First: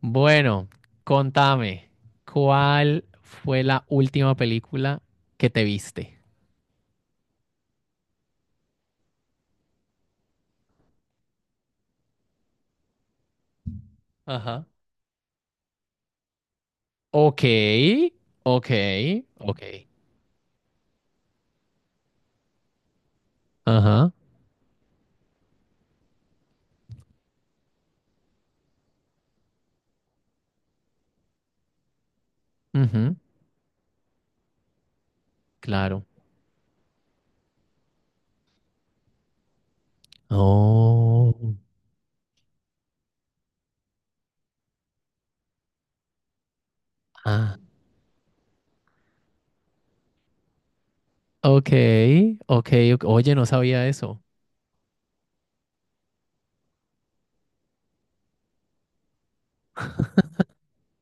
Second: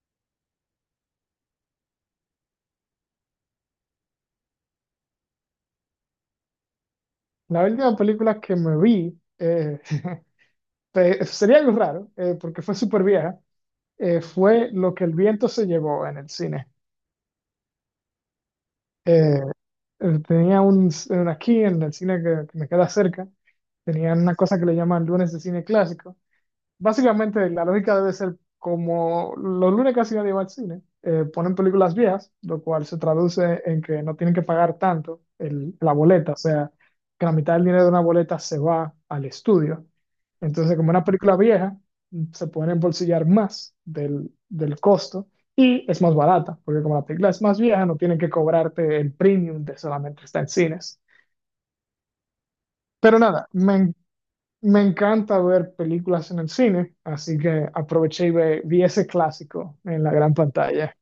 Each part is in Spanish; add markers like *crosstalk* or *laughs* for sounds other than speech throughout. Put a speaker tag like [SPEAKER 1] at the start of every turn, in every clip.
[SPEAKER 1] Bueno, contame, ¿cuál fue la última película que te viste?
[SPEAKER 2] La última película que me vi, *laughs* sería algo raro, porque fue súper vieja,
[SPEAKER 1] Ajá.
[SPEAKER 2] fue Lo que el viento se llevó en el cine.
[SPEAKER 1] Ok, ok,
[SPEAKER 2] Eh,
[SPEAKER 1] ok.
[SPEAKER 2] Tenía un aquí en el cine que me queda cerca.
[SPEAKER 1] Ajá,
[SPEAKER 2] Tenían una cosa que le llaman lunes de cine clásico. Básicamente, la lógica debe ser como los lunes casi nadie va al cine, ponen películas viejas, lo cual se
[SPEAKER 1] ujú,
[SPEAKER 2] traduce en que no tienen que pagar tanto la
[SPEAKER 1] claro.
[SPEAKER 2] boleta, o sea, que la mitad del dinero de una boleta se va al estudio. Entonces, como una película
[SPEAKER 1] Oh,
[SPEAKER 2] vieja, se pueden embolsillar más del costo y es más barata, porque como la película es
[SPEAKER 1] ah,
[SPEAKER 2] más vieja, no tienen que cobrarte el premium de solamente estar en cines.
[SPEAKER 1] ok, ok. Ok.
[SPEAKER 2] Pero
[SPEAKER 1] Oye, no
[SPEAKER 2] nada,
[SPEAKER 1] sabía
[SPEAKER 2] me,
[SPEAKER 1] eso.
[SPEAKER 2] me encanta ver películas en el cine, así que aproveché y vi ese clásico en la gran pantalla.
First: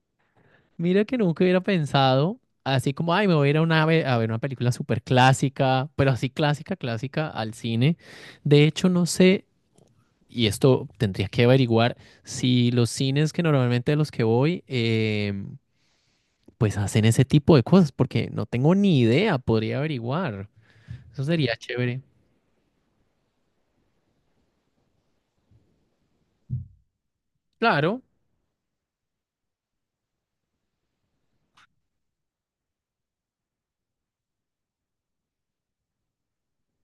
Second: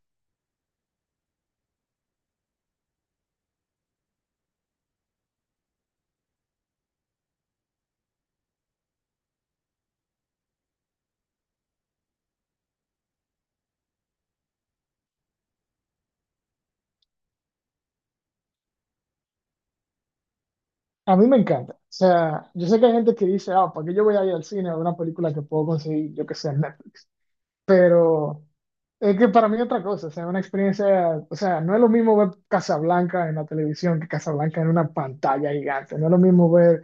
[SPEAKER 1] Mira que nunca hubiera pensado, así como, ay, me voy a ir a, una, a ver una película súper clásica, pero así clásica, clásica, al cine. De hecho, no sé. Y esto tendría que averiguar si los cines que normalmente a los que voy, pues hacen ese tipo de cosas, porque no tengo ni idea, podría averiguar.
[SPEAKER 2] A
[SPEAKER 1] Eso
[SPEAKER 2] mí me
[SPEAKER 1] sería
[SPEAKER 2] encanta. O
[SPEAKER 1] chévere.
[SPEAKER 2] sea, yo sé que hay gente que dice, ah, ¿para qué yo voy a ir al cine a ver una película que puedo conseguir, yo que sé, en Netflix?
[SPEAKER 1] Claro,
[SPEAKER 2] Pero es que para mí es otra cosa, o sea, una experiencia, o sea, no es lo mismo ver Casablanca en la televisión que Casablanca en una pantalla gigante, no es lo mismo ver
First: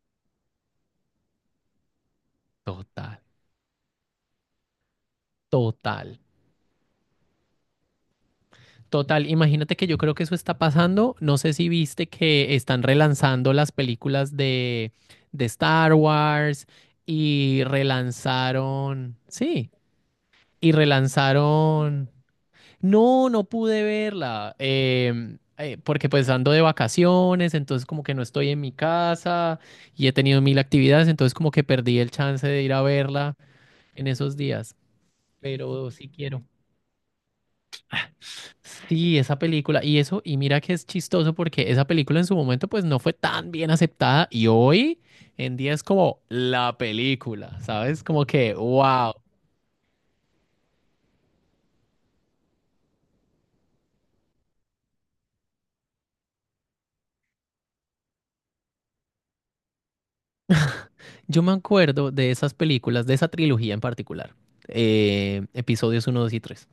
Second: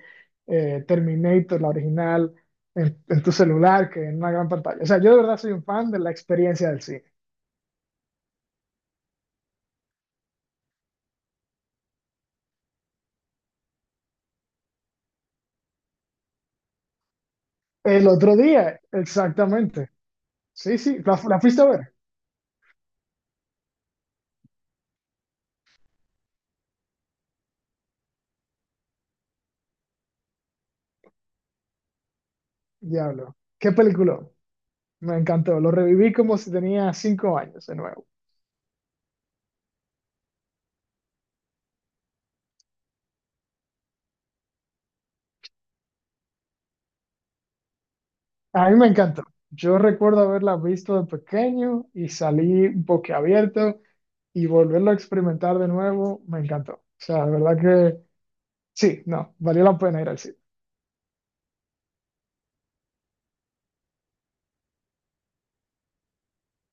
[SPEAKER 2] Terminator, la original, en,
[SPEAKER 1] total,
[SPEAKER 2] en tu celular que en una gran pantalla. O sea, yo de verdad soy un fan de la
[SPEAKER 1] total.
[SPEAKER 2] experiencia del cine.
[SPEAKER 1] Total, imagínate que yo creo que eso está pasando. No sé si viste que están relanzando las películas de Star Wars y
[SPEAKER 2] El otro día,
[SPEAKER 1] relanzaron, sí,
[SPEAKER 2] exactamente.
[SPEAKER 1] y
[SPEAKER 2] Sí, sí, la fuiste a ver.
[SPEAKER 1] relanzaron. No, no pude verla, porque pues ando de vacaciones, entonces como que no estoy en mi casa y he tenido mil actividades, entonces como que perdí el chance de ir a verla
[SPEAKER 2] Diablo. Qué
[SPEAKER 1] en
[SPEAKER 2] película.
[SPEAKER 1] esos días,
[SPEAKER 2] Me encantó. Lo
[SPEAKER 1] pero sí
[SPEAKER 2] reviví como
[SPEAKER 1] quiero.
[SPEAKER 2] si tenía 5 años de nuevo.
[SPEAKER 1] Sí, esa película, y eso, y mira que es chistoso porque esa película en su momento pues no fue tan bien aceptada y hoy en día es como la película, ¿sabes? Como que,
[SPEAKER 2] A mí me
[SPEAKER 1] wow.
[SPEAKER 2] encantó. Yo recuerdo haberla visto de pequeño y salí boquiabierto y volverlo a experimentar de nuevo. Me encantó. O sea, de verdad que sí, no, valió la pena ir al cine.
[SPEAKER 1] Yo me acuerdo de esas películas, de esa trilogía en particular, episodios uno, 2 y 3.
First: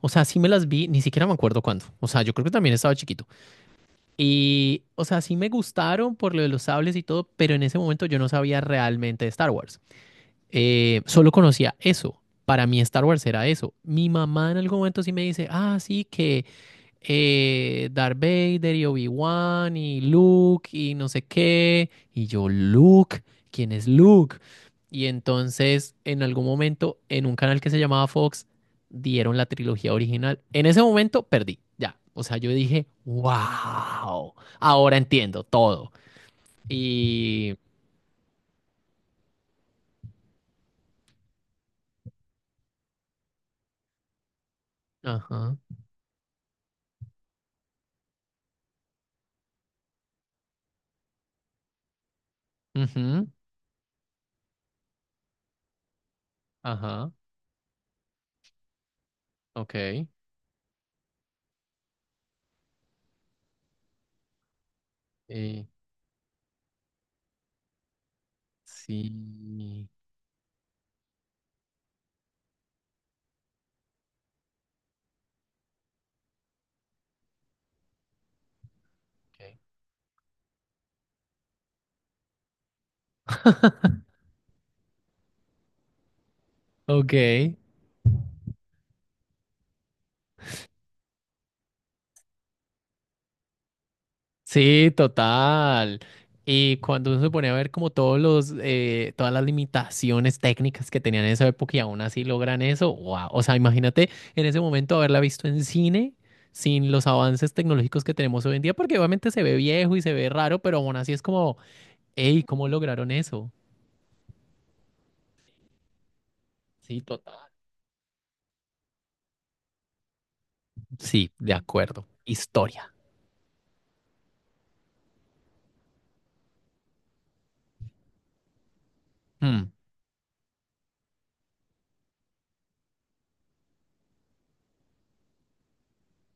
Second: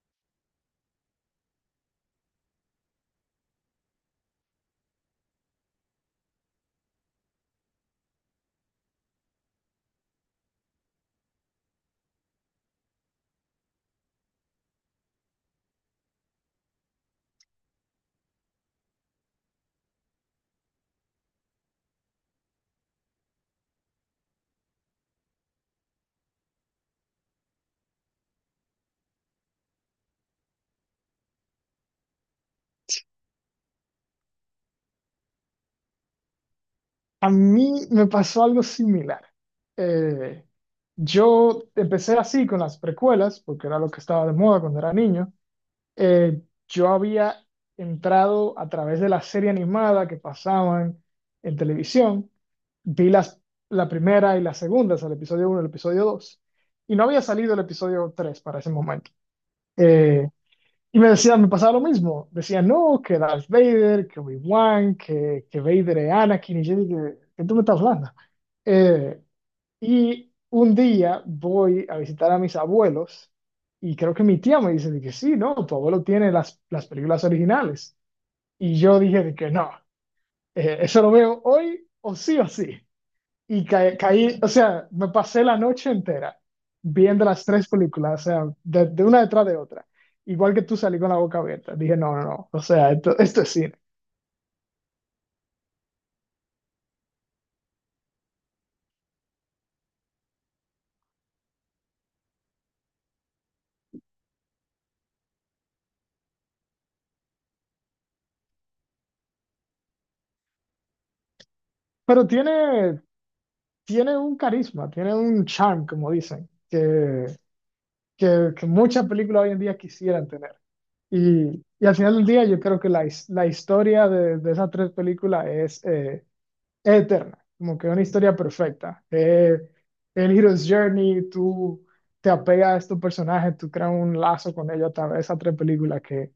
[SPEAKER 1] O sea, sí me las vi, ni siquiera me acuerdo cuándo. O sea, yo creo que también estaba chiquito. Y, o sea, sí me gustaron por lo de los sables y todo, pero en ese momento yo no sabía realmente de Star Wars. Solo conocía eso. Para mí Star Wars era eso. Mi mamá en algún momento sí me dice, ah, sí, que Darth Vader y Obi-Wan y Luke y no sé qué. Y yo, Luke, ¿quién es Luke? Y entonces, en algún momento, en un canal que se llamaba Fox, dieron la trilogía original. En ese momento perdí, ya. O sea, yo dije, wow, ahora entiendo todo.
[SPEAKER 2] A
[SPEAKER 1] Y...
[SPEAKER 2] mí me pasó algo similar. Eh, yo empecé así con las precuelas, porque era lo que estaba de moda cuando era niño.
[SPEAKER 1] Ajá,
[SPEAKER 2] eh, yo había entrado a través de la serie animada que pasaban en televisión, vi
[SPEAKER 1] ujú,
[SPEAKER 2] la primera y la segunda, o sea, el episodio 1 y el episodio 2, y no
[SPEAKER 1] ajá,
[SPEAKER 2] había salido el episodio 3 para ese momento.
[SPEAKER 1] ok.
[SPEAKER 2] Eh, y me decían, me pasaba lo mismo, decían, no, que Darth Vader, que Obi-Wan, que
[SPEAKER 1] eh,
[SPEAKER 2] Vader es Anakin, y yo dije, ¿qué tú me estás hablando? Eh,
[SPEAKER 1] sí.
[SPEAKER 2] y un día voy a visitar a mis abuelos y creo que mi tía me dice de que sí, no, tu abuelo tiene las películas originales. Y yo dije de que
[SPEAKER 1] Ok.
[SPEAKER 2] no, eso lo veo hoy o sí o sí. Y caí, o sea, me pasé la noche entera
[SPEAKER 1] Ok,
[SPEAKER 2] viendo las tres películas, o sea, de una detrás de otra. Igual que tú salí con la boca abierta. Dije, no, no, no, o sea, esto es cine.
[SPEAKER 1] sí, total. Y cuando uno se pone a ver como todas las limitaciones técnicas que tenían en esa época y aún así logran eso, wow. O sea, imagínate en ese momento haberla visto en cine sin los avances tecnológicos que tenemos hoy en día, porque obviamente se ve viejo y se ve raro, pero aún así es como,
[SPEAKER 2] Pero
[SPEAKER 1] hey, ¿cómo
[SPEAKER 2] tiene
[SPEAKER 1] lograron eso?
[SPEAKER 2] tiene un carisma, tiene un charm, como dicen,
[SPEAKER 1] Sí,
[SPEAKER 2] que
[SPEAKER 1] total.
[SPEAKER 2] que, que muchas películas hoy en día quisieran tener.
[SPEAKER 1] Sí, de
[SPEAKER 2] Y al
[SPEAKER 1] acuerdo.
[SPEAKER 2] final del día yo creo que
[SPEAKER 1] Historia.
[SPEAKER 2] la historia de esas tres películas es eterna, como que una historia perfecta.
[SPEAKER 1] Mm.
[SPEAKER 2] El Hero's Journey, tú te apegas a estos personajes, tú creas un lazo con ellos a través de esas tres películas que,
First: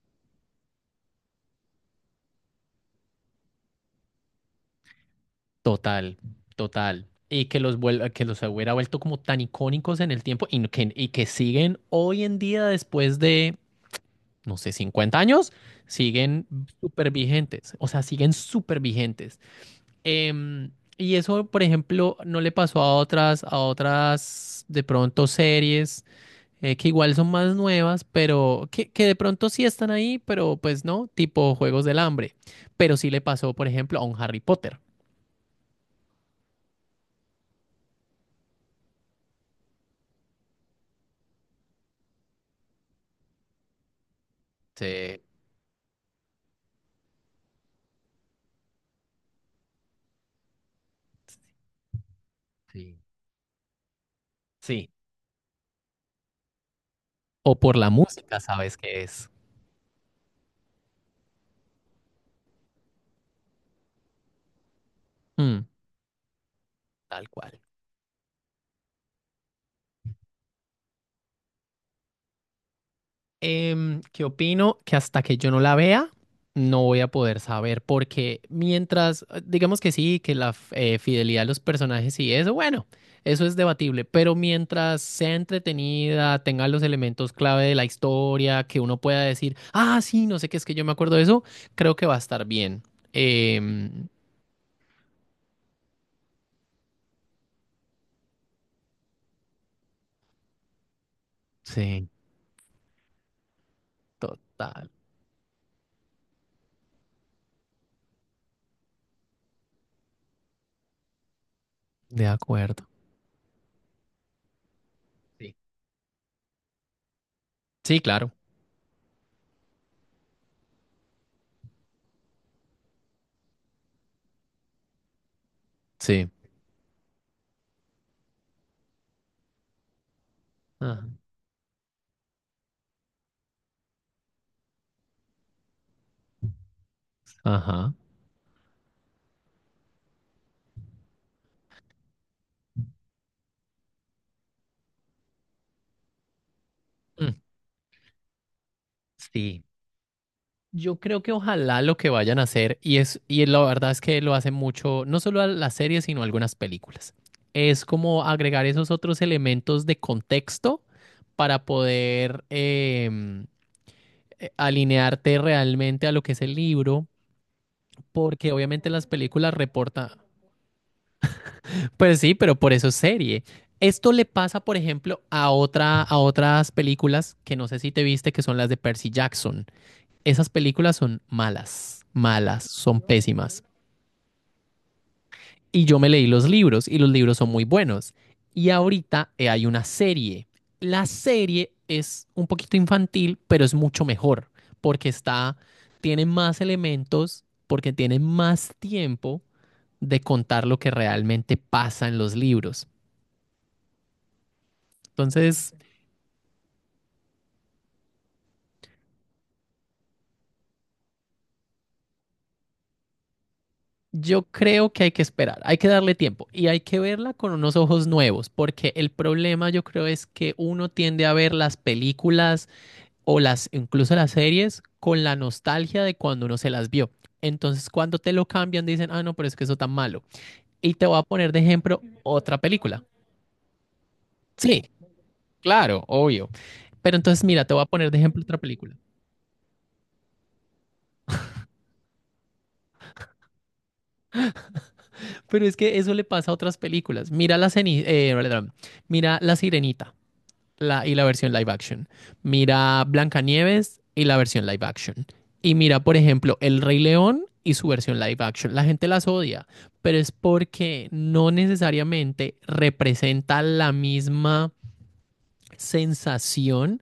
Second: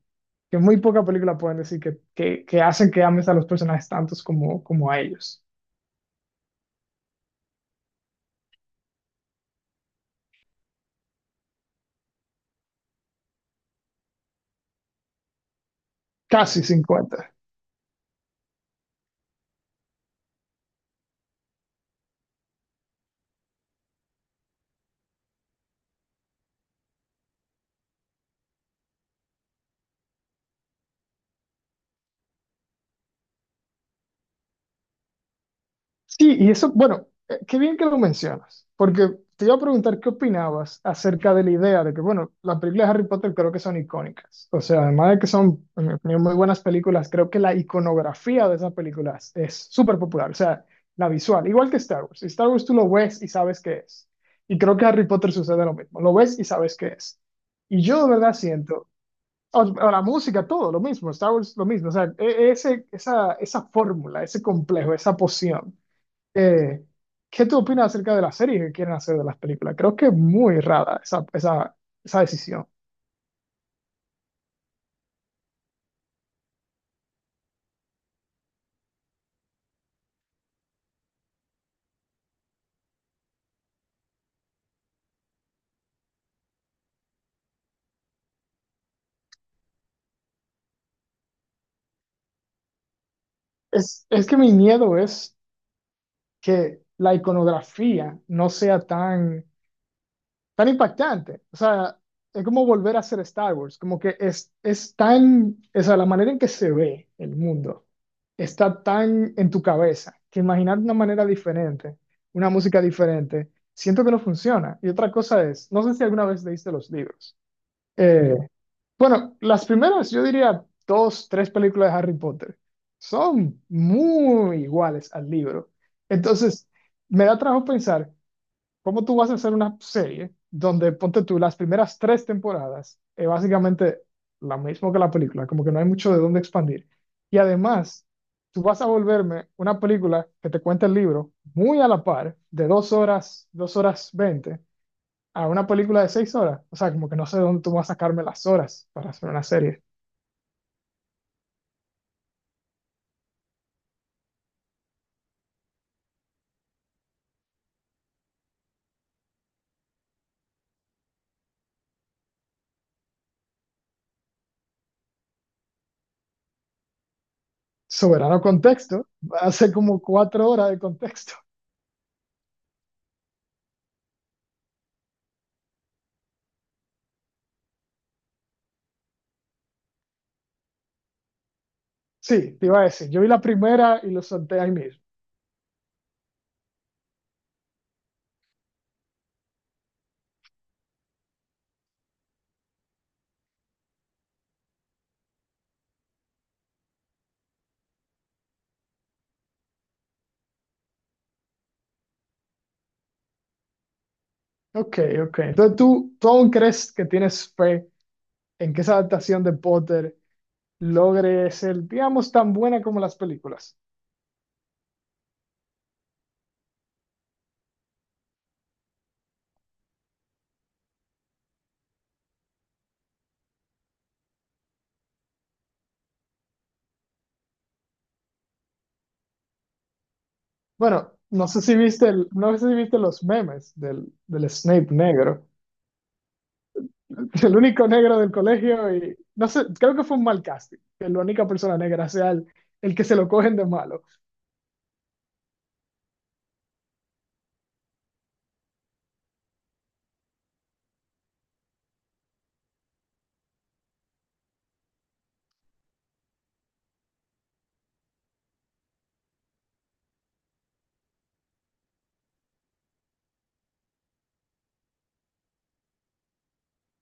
[SPEAKER 2] que muy pocas películas pueden decir que hacen que ames a los personajes tantos como a ellos.
[SPEAKER 1] Total, total. Y que los hubiera vuelto como tan icónicos en el tiempo y y que siguen hoy en día después de, no sé, 50 años, siguen
[SPEAKER 2] Casi
[SPEAKER 1] súper
[SPEAKER 2] 50.
[SPEAKER 1] vigentes. O sea, siguen súper vigentes. Em, y eso, por ejemplo, no le pasó a otras, de pronto series que igual son más nuevas, pero que de pronto sí están ahí, pero pues no, tipo Juegos del Hambre. Pero sí le pasó, por ejemplo, a un Harry Potter.
[SPEAKER 2] Sí, y eso, bueno, qué bien que lo mencionas, porque te iba a preguntar qué opinabas acerca de la idea de que, bueno, las películas de Harry Potter creo que son icónicas. O sea, además de
[SPEAKER 1] Se-
[SPEAKER 2] que son, en mi opinión, muy buenas películas, creo que la iconografía de esas películas es súper popular. O sea, la visual, igual que Star Wars. Si Star Wars tú lo
[SPEAKER 1] Sí.
[SPEAKER 2] ves y sabes qué es. Y creo que
[SPEAKER 1] Sí,
[SPEAKER 2] Harry Potter sucede lo mismo. Lo ves y sabes qué es.
[SPEAKER 1] o por
[SPEAKER 2] Y
[SPEAKER 1] la
[SPEAKER 2] yo de verdad
[SPEAKER 1] música sabes
[SPEAKER 2] siento,
[SPEAKER 1] qué es.
[SPEAKER 2] o la música, todo lo mismo, Star Wars lo mismo. O sea, esa fórmula, ese complejo, esa
[SPEAKER 1] Mm,
[SPEAKER 2] poción. Eh,
[SPEAKER 1] Tal
[SPEAKER 2] ¿Qué tú
[SPEAKER 1] cual.
[SPEAKER 2] opinas acerca de las series que quieren hacer de las películas? Creo que es muy rara esa decisión.
[SPEAKER 1] ¿Qué opino? Que hasta que yo no la vea, no voy a poder saber, porque mientras, digamos que sí, que la fidelidad de los personajes y eso, bueno, eso es debatible, pero mientras sea entretenida, tenga los elementos clave de la historia, que uno pueda decir, ah, sí, no sé qué es que yo me acuerdo de eso, creo que va a estar bien.
[SPEAKER 2] Es,
[SPEAKER 1] Em,
[SPEAKER 2] es que mi miedo es que la iconografía no sea tan impactante. O sea,
[SPEAKER 1] sí,
[SPEAKER 2] es como volver a hacer Star Wars, como que
[SPEAKER 1] total,
[SPEAKER 2] o sea, la manera en que se ve el mundo está tan en tu cabeza que imaginar una manera diferente,
[SPEAKER 1] de
[SPEAKER 2] una música
[SPEAKER 1] acuerdo.
[SPEAKER 2] diferente, siento que no funciona. Y otra cosa
[SPEAKER 1] Sí,
[SPEAKER 2] es, no sé si alguna vez leíste los libros.
[SPEAKER 1] sí, claro,
[SPEAKER 2] Eh, Bueno, las primeras, yo diría dos, tres películas de Harry Potter son muy iguales al libro.
[SPEAKER 1] sí.
[SPEAKER 2] Entonces, me da trabajo pensar cómo tú vas a hacer una serie donde ponte tú las primeras tres temporadas, es básicamente lo mismo que la película, como que no hay mucho de dónde expandir. Y
[SPEAKER 1] Ajá.
[SPEAKER 2] además, tú vas a volverme una película que te cuenta el libro muy a la par, de 2 horas, 2 horas 20, a una película de 6 horas. O sea, como que no
[SPEAKER 1] Mm,
[SPEAKER 2] sé de dónde tú vas a sacarme las horas para hacer una
[SPEAKER 1] sí,
[SPEAKER 2] serie.
[SPEAKER 1] yo creo que ojalá lo que vayan a hacer, y es, y la verdad es que lo hacen mucho, no solo a las series, sino a algunas películas. Es como agregar esos otros elementos de contexto para poder alinearte realmente a lo que es el libro,
[SPEAKER 2] Soberano
[SPEAKER 1] porque obviamente las
[SPEAKER 2] contexto,
[SPEAKER 1] películas
[SPEAKER 2] hace como
[SPEAKER 1] reportan.
[SPEAKER 2] 4 horas de contexto. *laughs*
[SPEAKER 1] Pues sí, pero por eso es serie. Esto le pasa, por ejemplo, a otras películas que no sé si te viste, que son las de Percy Jackson. Esas películas son malas,
[SPEAKER 2] Sí,
[SPEAKER 1] malas,
[SPEAKER 2] te iba a
[SPEAKER 1] son
[SPEAKER 2] decir, yo vi la
[SPEAKER 1] pésimas.
[SPEAKER 2] primera y lo solté ahí mismo.
[SPEAKER 1] Y yo me leí los libros y los libros son muy buenos. Y ahorita hay una serie. La serie es un poquito infantil, pero es mucho mejor porque tiene más elementos, porque tiene más tiempo de contar lo que realmente pasa en los libros.
[SPEAKER 2] Ok, ok.
[SPEAKER 1] Entonces,
[SPEAKER 2] Entonces tú aún crees que tienes fe en que esa adaptación de Potter logre ser, digamos, tan buena como las películas.
[SPEAKER 1] yo creo que hay que esperar, hay que darle tiempo y hay que verla con unos ojos nuevos, porque el problema yo creo es que uno tiende a ver las películas o las incluso las series con la nostalgia de cuando uno se las vio. Entonces, cuando te lo cambian, dicen, ah, no, pero es que eso tan malo. Y te
[SPEAKER 2] Bueno,
[SPEAKER 1] voy a
[SPEAKER 2] no
[SPEAKER 1] poner de
[SPEAKER 2] sé si
[SPEAKER 1] ejemplo
[SPEAKER 2] viste, no
[SPEAKER 1] otra
[SPEAKER 2] sé si viste
[SPEAKER 1] película.
[SPEAKER 2] los memes del
[SPEAKER 1] Sí,
[SPEAKER 2] Snape negro
[SPEAKER 1] claro, obvio. Pero
[SPEAKER 2] *laughs*
[SPEAKER 1] entonces,
[SPEAKER 2] el
[SPEAKER 1] mira, te voy a
[SPEAKER 2] único
[SPEAKER 1] poner
[SPEAKER 2] negro
[SPEAKER 1] de
[SPEAKER 2] del
[SPEAKER 1] ejemplo otra
[SPEAKER 2] colegio
[SPEAKER 1] película.
[SPEAKER 2] y no sé, creo que fue un mal casting, que la única persona negra sea el que se lo cogen de malo.
[SPEAKER 1] Pero es que eso le pasa a otras películas. Mira mira la Sirenita. Y la versión live action. Mira Blancanieves y la versión live action. Y mira, por ejemplo, El Rey León y su versión live action. La gente las odia, pero es porque no necesariamente representa la misma sensación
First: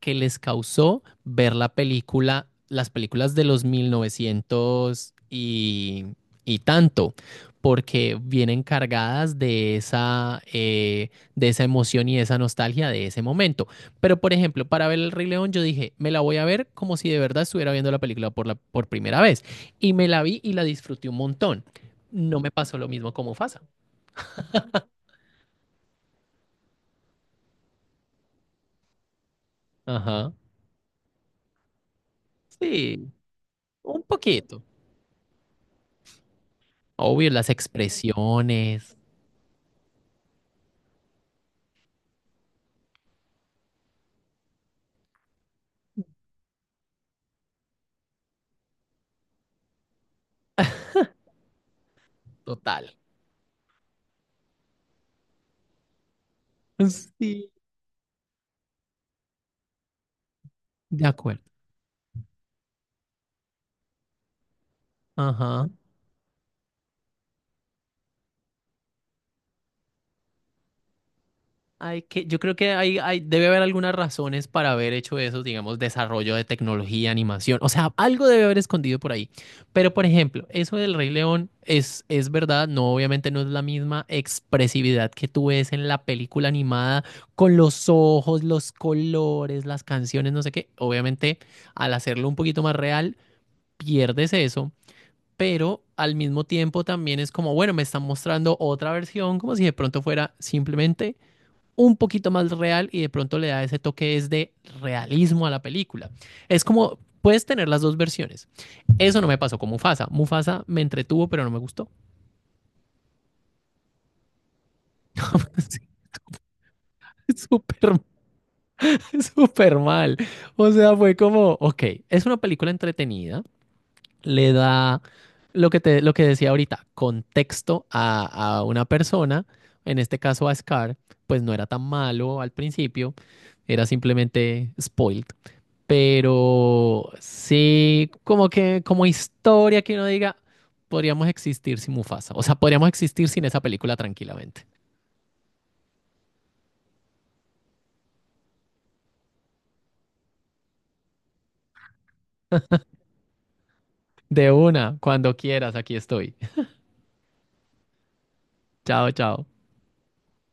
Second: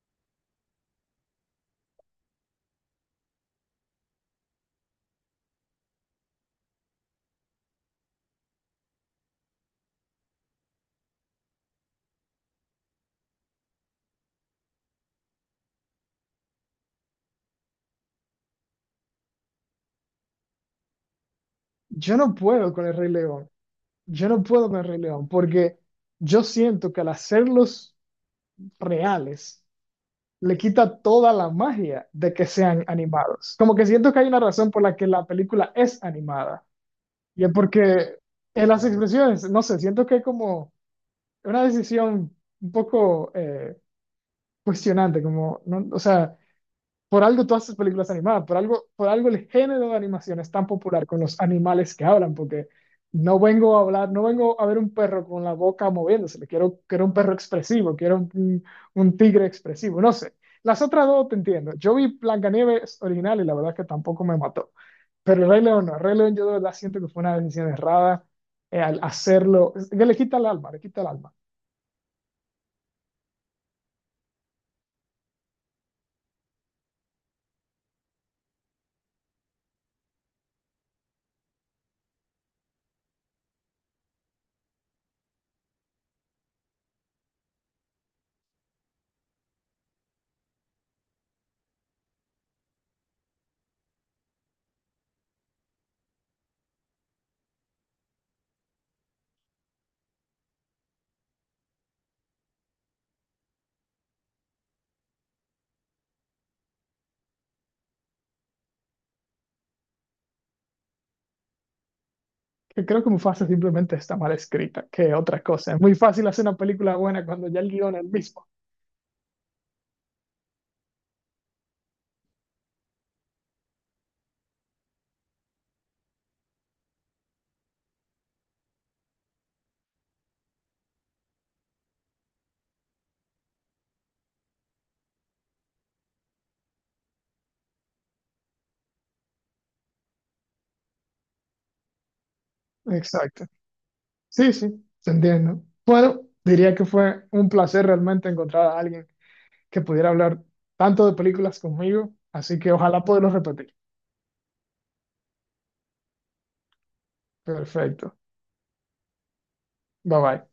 [SPEAKER 1] que les causó ver la película, las películas de los 1900 y tanto, porque vienen cargadas de esa emoción y esa nostalgia de ese momento. Pero, por ejemplo, para ver El Rey León, yo dije, me la voy a ver como si de verdad estuviera viendo la película por primera vez. Y me la vi y la disfruté un montón.
[SPEAKER 2] Yo no
[SPEAKER 1] No me
[SPEAKER 2] puedo
[SPEAKER 1] pasó
[SPEAKER 2] con
[SPEAKER 1] lo
[SPEAKER 2] el Rey
[SPEAKER 1] mismo como
[SPEAKER 2] León,
[SPEAKER 1] Fasa.
[SPEAKER 2] yo no puedo con el Rey León, porque yo siento que al hacerlos reales
[SPEAKER 1] Ajá.
[SPEAKER 2] le quita toda la magia de que sean
[SPEAKER 1] Sí,
[SPEAKER 2] animados. Como que
[SPEAKER 1] un
[SPEAKER 2] siento que hay una
[SPEAKER 1] poquito.
[SPEAKER 2] razón por la que la película es animada
[SPEAKER 1] Obvio,
[SPEAKER 2] y
[SPEAKER 1] las
[SPEAKER 2] es porque en las
[SPEAKER 1] expresiones,
[SPEAKER 2] expresiones, no sé, siento que es como una decisión un poco cuestionante, como, no, o sea. Por algo todas estas películas animadas, por algo el género de animación es tan popular con los animales que hablan, porque
[SPEAKER 1] total.
[SPEAKER 2] no vengo a hablar, no vengo a ver un perro con la boca moviéndose, quiero, quiero un perro
[SPEAKER 1] Sí,
[SPEAKER 2] expresivo, quiero un tigre expresivo, no sé. Las
[SPEAKER 1] de
[SPEAKER 2] otras dos te
[SPEAKER 1] acuerdo.
[SPEAKER 2] entiendo. Yo vi Blancanieves original y la verdad es que tampoco me mató. Pero el Rey
[SPEAKER 1] Ajá.
[SPEAKER 2] León no, el Rey León yo de verdad siento que fue una decisión errada al hacerlo, es que le quita el alma, le quita el alma.
[SPEAKER 1] Yo creo que debe haber algunas razones para haber hecho eso, digamos, desarrollo de tecnología, animación. O sea, algo debe haber escondido por ahí. Pero, por ejemplo, eso del Rey León es verdad. No, obviamente no es la misma expresividad que tú ves en la película animada con los ojos, los colores, las canciones, no sé qué. Obviamente, al hacerlo un poquito más real, pierdes eso. Pero al mismo tiempo también es como, bueno, me están mostrando otra versión, como si de pronto fuera simplemente un poquito más real y de pronto le da ese toque es de realismo a la película. Es como, puedes tener las dos versiones. Eso no me pasó con Mufasa. Mufasa me entretuvo, pero no me gustó.
[SPEAKER 2] Que creo que Mufasa simplemente está mal escrita, que otra cosa. Es muy
[SPEAKER 1] *laughs*
[SPEAKER 2] fácil hacer una película buena cuando ya el
[SPEAKER 1] Súper,
[SPEAKER 2] guión es el mismo.
[SPEAKER 1] súper mal. O sea, fue como, ok, es una película entretenida, le da lo que decía ahorita, contexto a una persona, en este caso a Scar, pues no era tan malo al principio, era simplemente spoiled. Pero sí, como historia que uno diga, podríamos existir sin Mufasa. O sea, podríamos existir
[SPEAKER 2] Exacto.
[SPEAKER 1] sin esa película
[SPEAKER 2] Sí,
[SPEAKER 1] tranquilamente.
[SPEAKER 2] sí, te entiendo. Bueno, diría que fue un placer realmente encontrar a alguien que pudiera hablar tanto de películas conmigo, así que ojalá podamos repetir.
[SPEAKER 1] De una, cuando quieras, aquí estoy.
[SPEAKER 2] Perfecto.
[SPEAKER 1] *laughs* Chao, chao.
[SPEAKER 2] Bye bye.